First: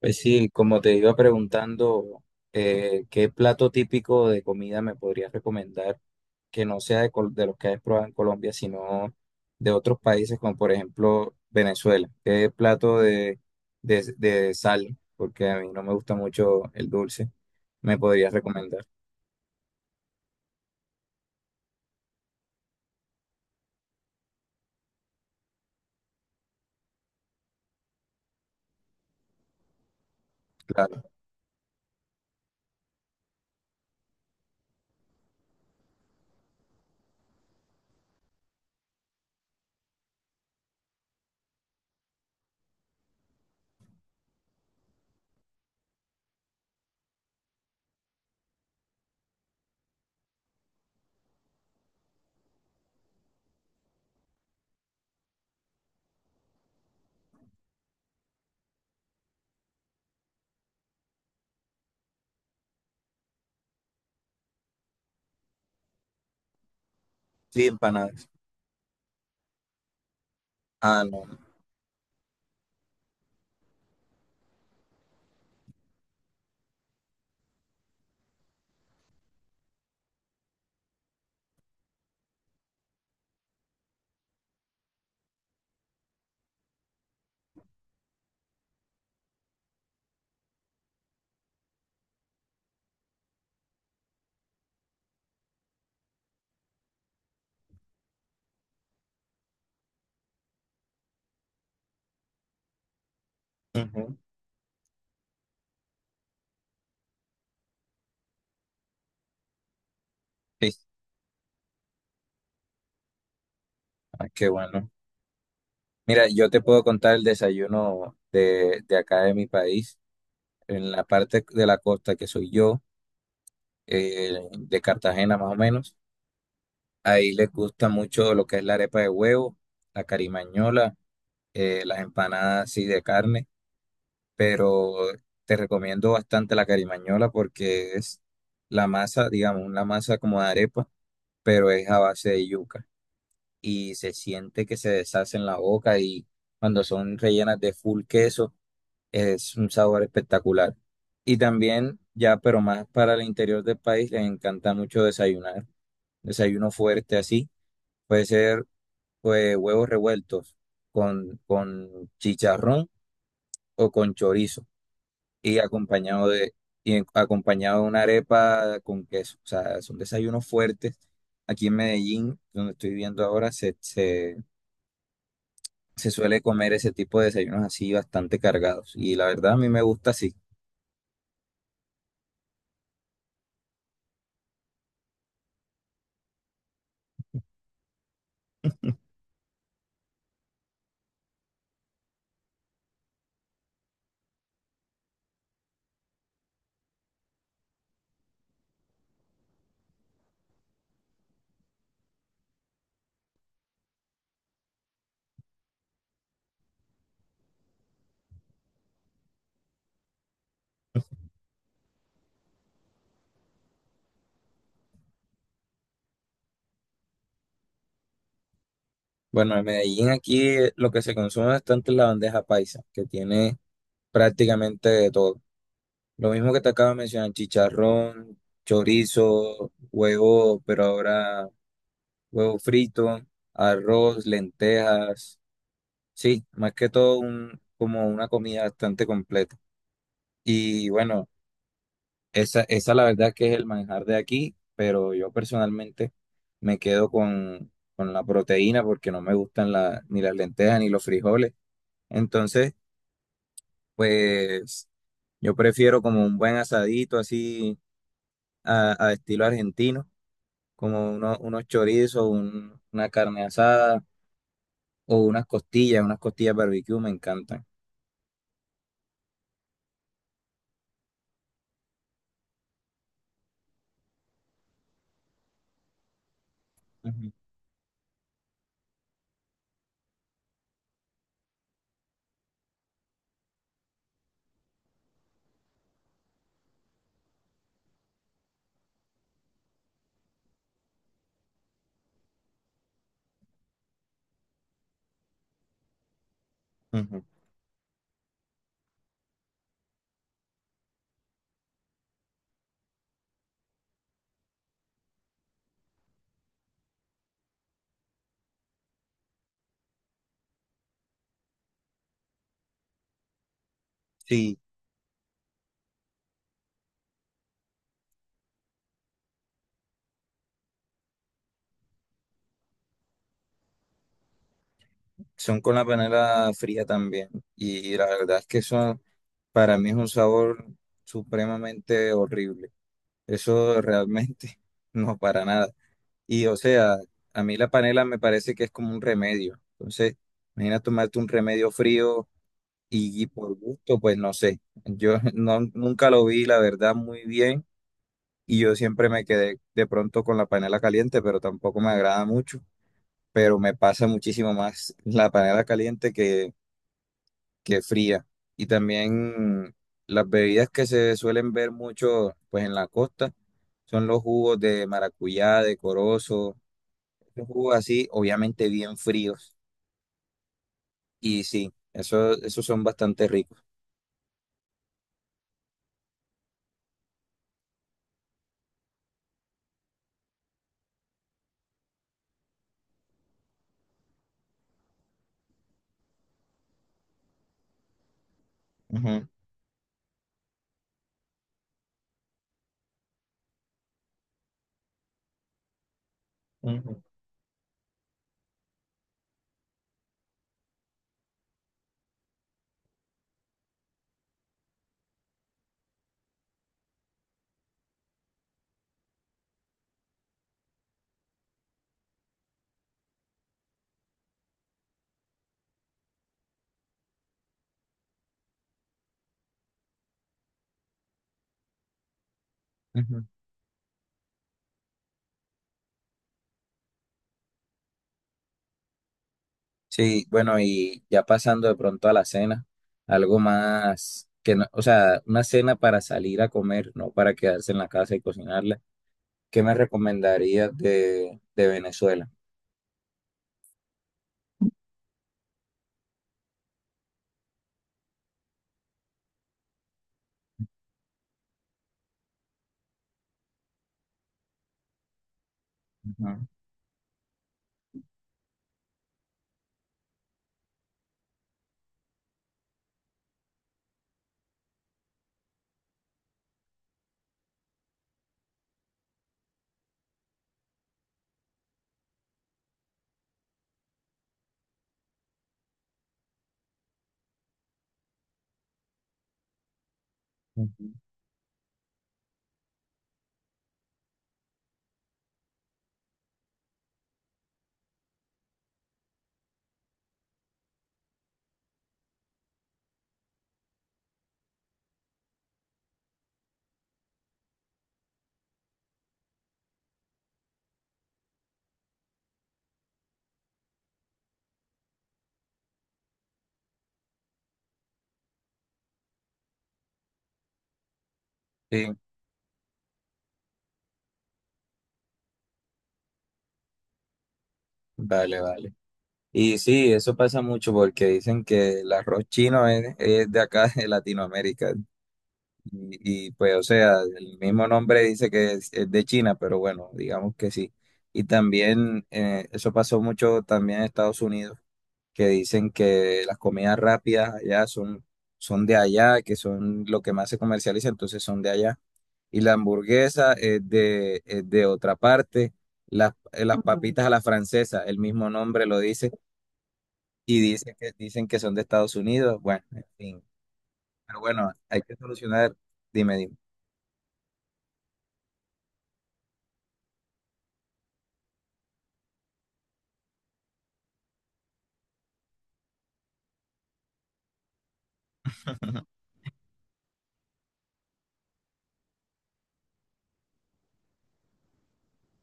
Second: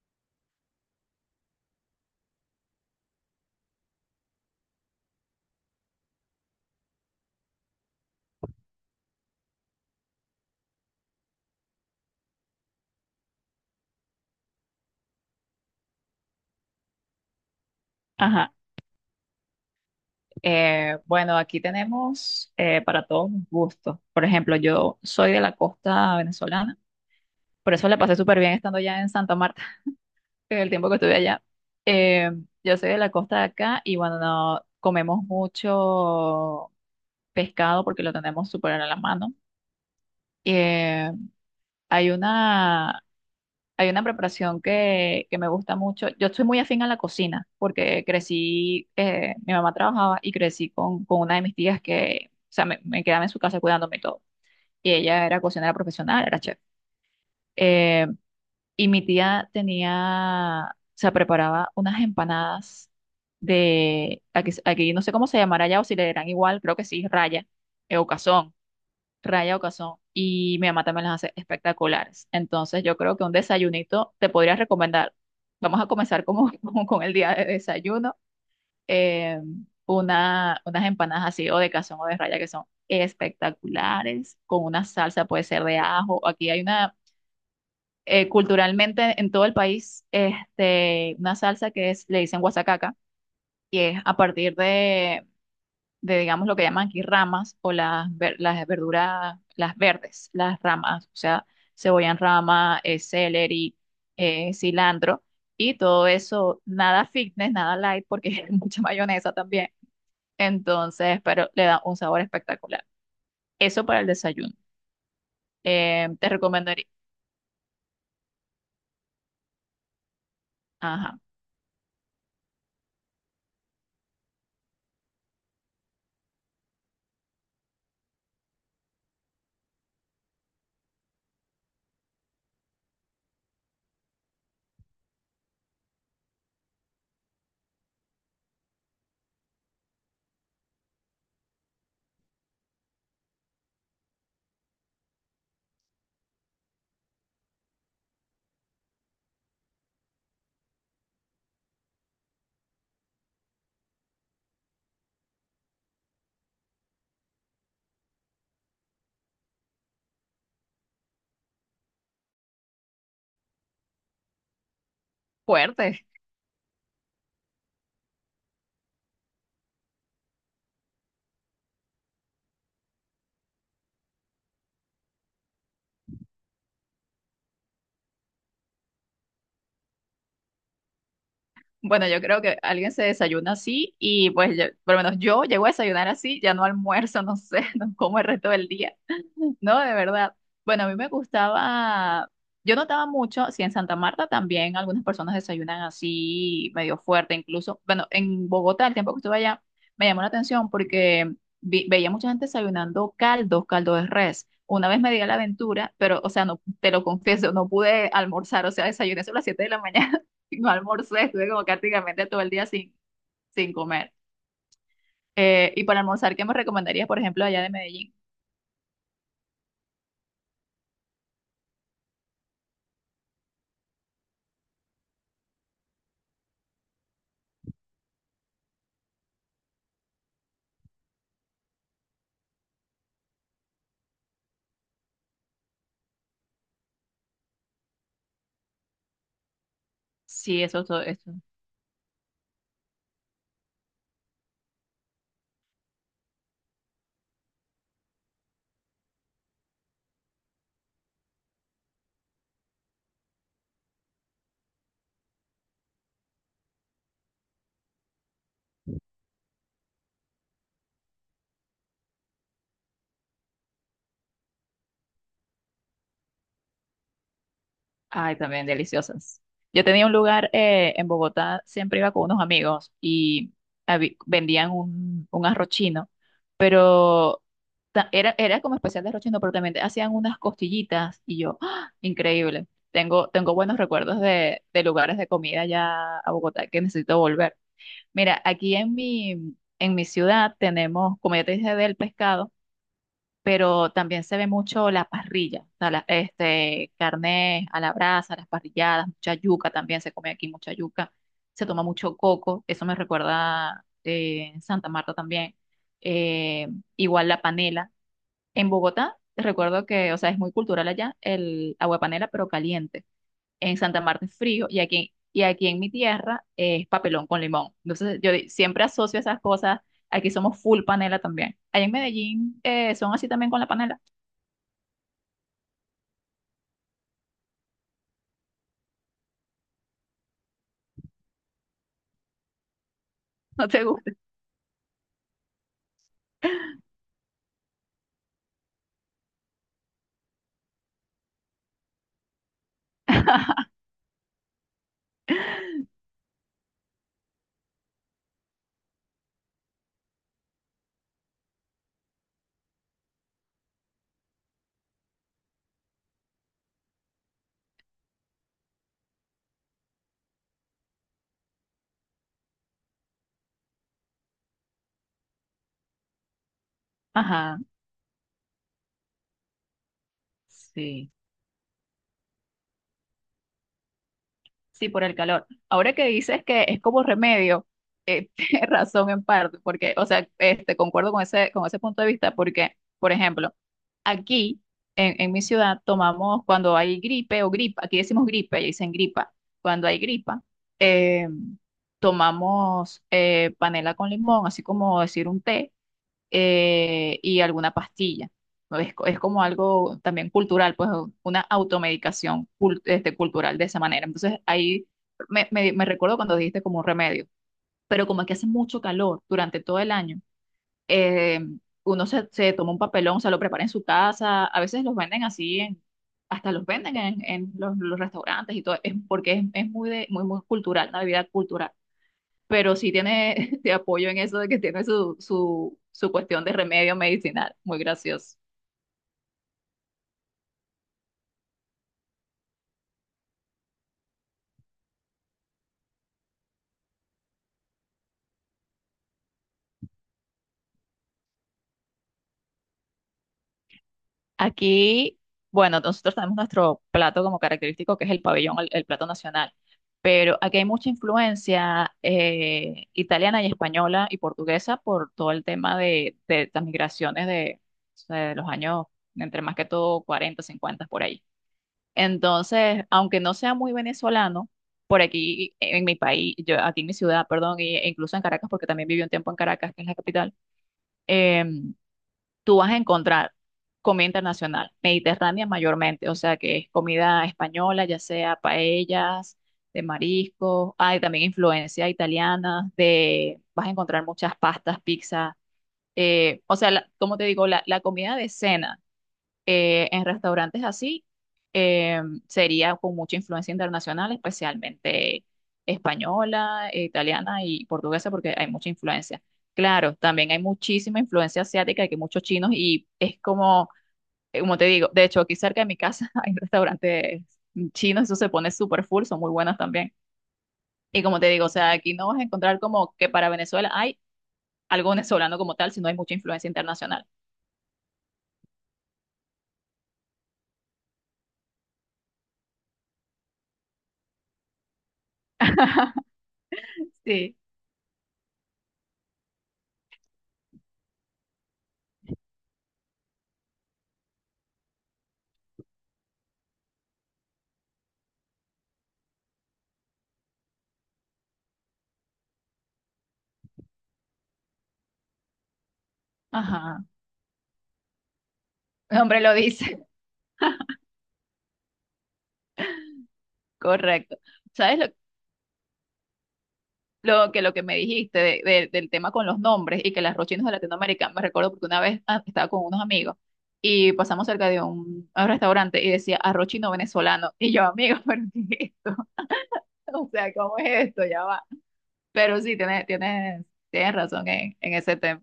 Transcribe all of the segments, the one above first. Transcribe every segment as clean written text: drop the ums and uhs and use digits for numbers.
Pues sí, como te iba preguntando, ¿qué plato típico de comida me podrías recomendar que no sea de, de los que has probado en Colombia, sino de otros países como por ejemplo Venezuela? ¿Qué plato de sal, porque a mí no me gusta mucho el dulce, me podrías Ajá. recomendar? Bueno, aquí tenemos para todos los gustos. Por ejemplo, yo soy de la costa venezolana, por eso la pasé súper bien estando ya en Santa Marta, en el tiempo que Claro. estuve allá. Eh, yo soy de la costa de acá y bueno, comemos mucho pescado porque lo tenemos súper a la mano. Eh, hay una Hay una preparación que me gusta mucho. Yo estoy muy afín a la cocina porque crecí, mi mamá trabajaba y crecí con una de mis tías que, o sea, me quedaba en su casa cuidándome y todo. Y ella era cocinera profesional, era chef. Eh, y mi tía tenía, o sea, preparaba unas empanadas de, aquí no sé cómo se llamará allá o si le dirán igual, creo que sí, raya, Sí, o empanadas. cazón, raya o cazón, y mi mamá Ah, también las no. hace espectaculares. Entonces yo creo que un desayunito te podría recomendar. Vamos a comenzar como, como con el día de desayuno. eh, unas empanadas así o de cazón o de raya, que son espectaculares, con una salsa, puede ser de ajo. Aquí hay culturalmente en todo el país, este, una salsa que es, le dicen guasacaca, que es a partir de, digamos, lo que llaman aquí ramas o las verduras, las verdes, las ramas, o sea, cebolla en rama, celery, Ujú. Cilantro y todo eso, nada fitness, nada light, porque es mucha mayonesa también. Sí. Entonces, pero le da un sabor espectacular. Eso para el Ah, qué desayuno. bueno. Mira, Te yo te puedo recomendaría, contar el desayuno de acá de mi país, en la ajá, parte de la costa que soy yo. De Cartagena más o menos. Ahí les gusta mucho lo que es la arepa de huevo, la carimañola, las empanadas así de carne, pero te recomiendo bastante la carimañola porque es la masa, digamos, una masa como de arepa, pero es a base de yuca y se siente que se deshace en la boca y cuando son rellenas de full queso es un sabor espectacular. Y también ya, pero más para el interior del país, les encanta mucho desayunar. Desayuno fuerte así. Puede ser pues, huevos revueltos con chicharrón o con chorizo y fuerte, acompañado de una arepa con queso. O sea, son desayunos fuertes. Aquí en Medellín, donde estoy viviendo ahora, se suele comer ese tipo de desayunos así bastante cargados. Y la verdad a mí me gusta así. bueno, yo creo que alguien se desayuna así y pues por lo menos yo llego a desayunar así, ya no almuerzo, no sé, no como el resto del día. No, de verdad. Bueno, a mí me gustaba, yo notaba mucho, si en Santa Marta también algunas personas desayunan así medio fuerte, incluso, bueno, en Bogotá, el tiempo que estuve allá, me llamó la atención porque veía mucha gente desayunando caldos, caldo de res. Una vez me di a la aventura, pero, o sea, no, te lo confieso, no pude almorzar, o sea, desayuné solo a las 7 de la mañana. No almorcé, estuve como prácticamente todo el día sin, comer. Y para almorzar, ¿qué me recomendarías, por ejemplo, allá de Medellín? Bueno, en Medellín aquí lo que se consume bastante es la bandeja paisa, que tiene prácticamente de todo. Lo mismo que te acabo de mencionar, chicharrón, chorizo, huevo, pero ahora huevo frito, arroz, lentejas. Sí, más que todo un, como una comida bastante completa. Sí, eso, Y eso, bueno, eso. Esa la verdad que es el manjar de aquí, pero yo personalmente me quedo con la proteína porque no me gustan ni las lentejas ni los frijoles. Entonces, pues yo prefiero como un buen asadito así a estilo argentino como unos chorizos, una carne asada o unas costillas barbecue me encantan. Ay, también deliciosas. Yo tenía un lugar, en Bogotá, siempre iba con unos amigos y vendían un arroz chino, Ujú, pero era como especial de arroz chino, pero también hacían unas costillitas y yo, ¡ah!, increíble. Tengo buenos recuerdos de lugares de comida allá, a Bogotá, que necesito volver. Mira, aquí en mi ciudad tenemos, como ya te dije, del pescado, pero también se ve mucho la parrilla, o sea, este, ujú. carne a la brasa, las parrilladas, mucha yuca también se come aquí, mucha yuca, se toma mucho coco, eso me recuerda, en Santa Marta también, eh, igual la panela. En Bogotá, recuerdo que, o sea, es muy cultural allá el agua de panela, pero caliente; en Santa Marta es Sí, frío, y aquí, en mi tierra es papelón con limón. Entonces yo siempre asocio esas cosas. Aquí somos full panela también. Allá en Medellín, son así también con la panela. son con la panela fría también. Y la verdad es que eso para mí es un sabor supremamente horrible. ¿No Eso te gusta? realmente no para nada. Y o sea, a mí la panela me parece que es como un remedio. Entonces, imagina tomarte un remedio frío y por gusto, pues no sé. Yo no, nunca lo vi, la verdad, muy bien y yo siempre me quedé de pronto con la panela caliente, pero tampoco me agrada mucho, pero me pasa muchísimo más la panela caliente que fría. Y también las bebidas que se suelen ver mucho pues en la costa son los jugos de maracuyá, de corozo, los Ajá, jugos así, obviamente bien fríos. sí, Y sí, eso, esos son bastante ricos. sí, por el calor. Ahora que dices que es como remedio, tienes razón en parte, porque, o sea, este, concuerdo con ese, punto de vista, porque, por ejemplo, aquí, en mi ciudad, tomamos cuando hay gripe o gripa, aquí decimos gripe, y dicen gripa, cuando hay gripa, eh, tomamos, panela con limón, así como decir un té, Ujú, ujú, y alguna pastilla. ¿No? Es como algo también cultural, pues una automedicación, este, cultural de esa manera. Entonces ahí me recuerdo cuando dijiste como un remedio, pero como aquí hace mucho calor durante todo el año, eh, uno se, toma un papelón, se lo prepara en su casa, a veces los venden así, hasta los venden en, los restaurantes y todo, es porque es muy, muy, muy cultural, una bebida cultural. Pero sí ujú. tiene, te apoyo en eso de que tiene su, cuestión de remedio medicinal, muy gracioso. Sí, bueno, y ya pasando de pronto a la cena, algo más que no, o sea, una cena para salir a comer, no para quedarse en la casa y cocinarla. ¿Qué me recomendarías de Venezuela? Aquí, bueno, nosotros tenemos nuestro plato como característico, que es el pabellón, el, plato nacional, pero aquí hay mucha influencia, italiana y española y portuguesa, por todo el tema de, Ujú, de las migraciones de, o sea, de los años, entre más que todo cuarenta, cincuenta, por ahí. Entonces, aunque no sea muy venezolano, por aquí en mi país, yo, aquí en mi ciudad, perdón, e incluso en Caracas, porque también viví un tiempo en Caracas, que es la capital. em, Tú vas a encontrar comida internacional, mediterránea mayormente, o sea que es comida española, ya sea paellas, de mariscos; ujú. hay también influencia italiana, vas a encontrar muchas pastas, pizza, o sea, como te digo, la comida de cena, en restaurantes así, eh, sería con mucha influencia internacional, especialmente española, italiana y portuguesa, porque hay mucha influencia. Claro, también hay muchísima influencia asiática, que muchos chinos, y es como, como te digo, de hecho aquí cerca de mi casa hay restaurantes chinos, eso se pone súper full, son muy buenos también. Y como te digo, o sea, aquí Sí, no vas a encontrar como que para Venezuela hay algo venezolano como tal, sino hay mucha influencia internacional. vale, vale. Y sí, eso pasa mucho porque dicen que el arroz chino es de acá, de Latinoamérica. Y, pues, o sea, Sí. el mismo nombre dice que es de China, pero bueno, digamos que sí. Y también eso pasó mucho también en Estados Unidos que dicen que las comidas rápidas allá son, son de allá, que son lo que más se comercializa, entonces son de allá. Y la hamburguesa es de otra parte. Las Ujú. Ajá, Papitas a la francesa, el mismo nombre lo el dice, hombre lo dice, y dice que, dicen que son de Estados Unidos. Bueno, en fin. correcto. Pero bueno, ¿Sabes hay lo, que solucionar. Dime, dime. lo que me dijiste del tema con los nombres y que las rochinos de Latinoamérica? Me recuerdo porque una vez, estaba con unos amigos y pasamos cerca de un restaurante y decía arrochino venezolano. Y yo, amigo, ¿pero qué es esto? O sea, ¿cómo es esto? Ya va. Pero sí, tienes, razón en ese tema.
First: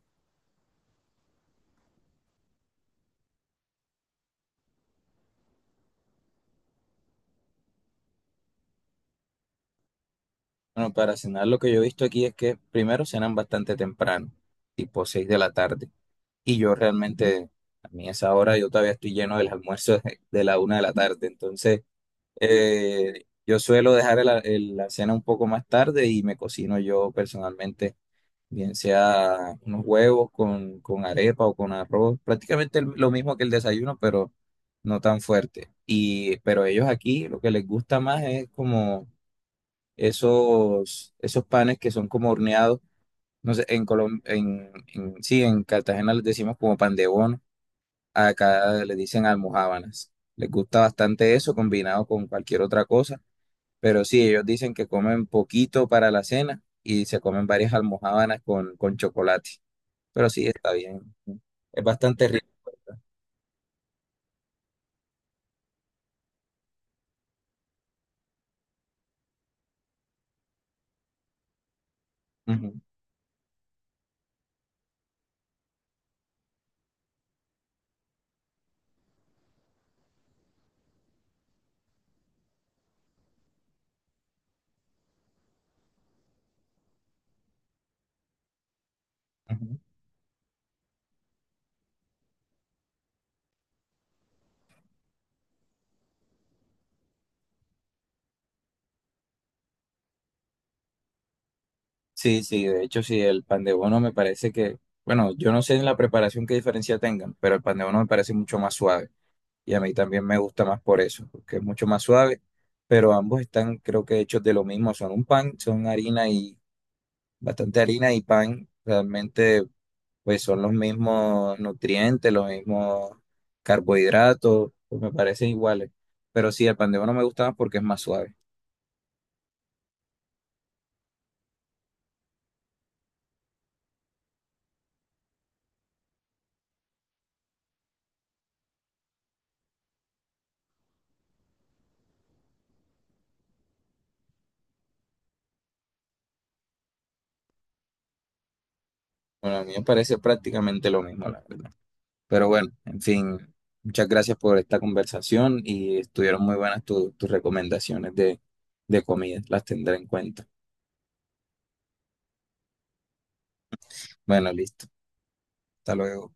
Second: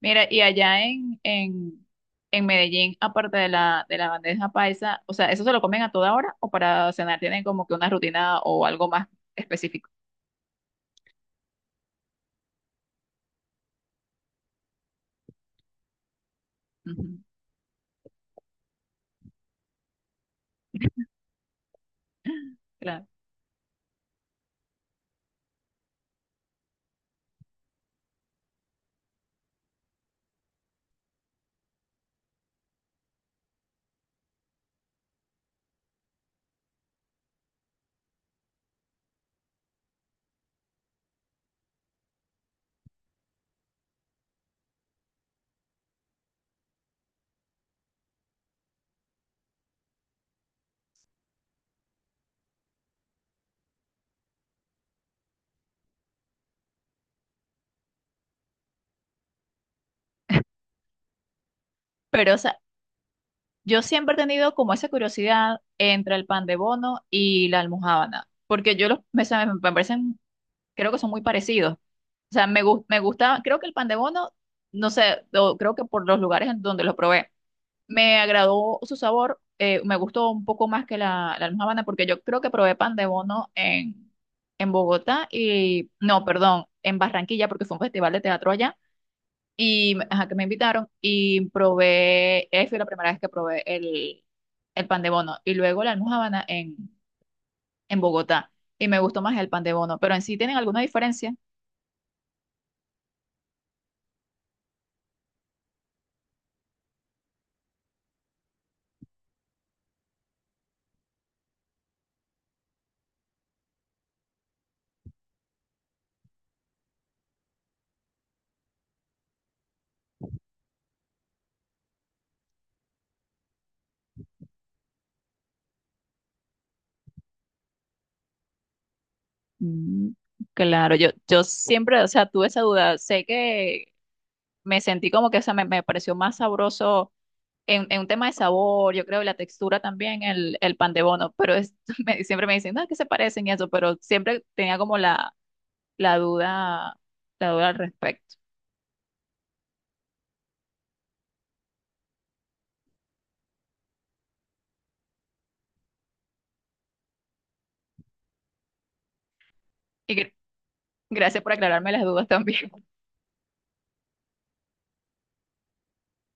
Mira, y allá en, Medellín, aparte de la bandeja paisa, o sea, ¿eso se lo comen a toda hora o para cenar tienen como que una rutina o algo más específico? Bueno, para cenar lo que yo he visto aquí es que primero cenan bastante temprano, tipo 6 de la tarde. Y yo Ujú, realmente, a mí a esa hora yo todavía estoy lleno del almuerzo de la una de la tarde. Entonces, claro. Yo suelo dejar la cena un poco más tarde y me cocino yo personalmente, bien sea unos huevos con arepa o con arroz, prácticamente lo mismo que el desayuno, pero no tan fuerte. Y, pero ellos aquí lo que les gusta más es como esos panes que son como horneados. No sé, en Colombia, sí, en Cartagena les decimos como pan de bono. Acá le dicen almojábanas. Les gusta bastante eso combinado con cualquier otra cosa, pero sí, ellos dicen que comen poquito para la cena y se comen varias almojábanas con chocolate. Pero sí, está bien. Es bastante Pero, o rico. sea, yo siempre he tenido como esa curiosidad entre el pan de bono y la almojábana, porque yo me parecen, creo que son muy parecidos. O sea, Ujú, me gusta, creo que el pan de bono, no sé, o creo que por los lugares en donde lo probé. Me agradó su sabor, me gustó un poco más que la, almojábana, porque yo creo que probé pan de bono en Bogotá y, no, perdón, en Barranquilla, porque fue un festival de teatro allá ujú. y ajá, que me invitaron y probé, fue la primera vez que probé el, pan de bono, y luego la almojábana en Bogotá, y me gustó más el pan de bono, pero en sí tienen alguna diferencia. Sí, sí, de hecho, sí, el pan de bono me parece que, bueno, yo no sé en la preparación qué diferencia tengan, pero el pan de bono me parece mucho más suave y a mí también me gusta más por eso, porque es mucho más suave, pero ambos están, creo que hechos de lo mismo, son un pan, son harina y bastante harina y pan realmente pues son los mismos nutrientes, los mismos carbohidratos, pues me parecen iguales. Pero sí, el pan de bono me gusta más porque es más suave. Mm, claro, yo siempre, o sea, tuve esa duda, sé que me sentí como que, o sea, me pareció más sabroso en, un tema de sabor, yo creo, y la textura también, el pan de bono, pero siempre me dicen, no, que se parecen y eso, pero siempre tenía como la, duda, la duda al respecto. Bueno, a mí me parece prácticamente lo mismo, la verdad. Pero bueno, en fin, muchas gracias por esta conversación y estuvieron muy buenas tus recomendaciones de comida, las tendré en Y cuenta. gracias por aclararme las dudas también. Bueno, listo. Hasta luego.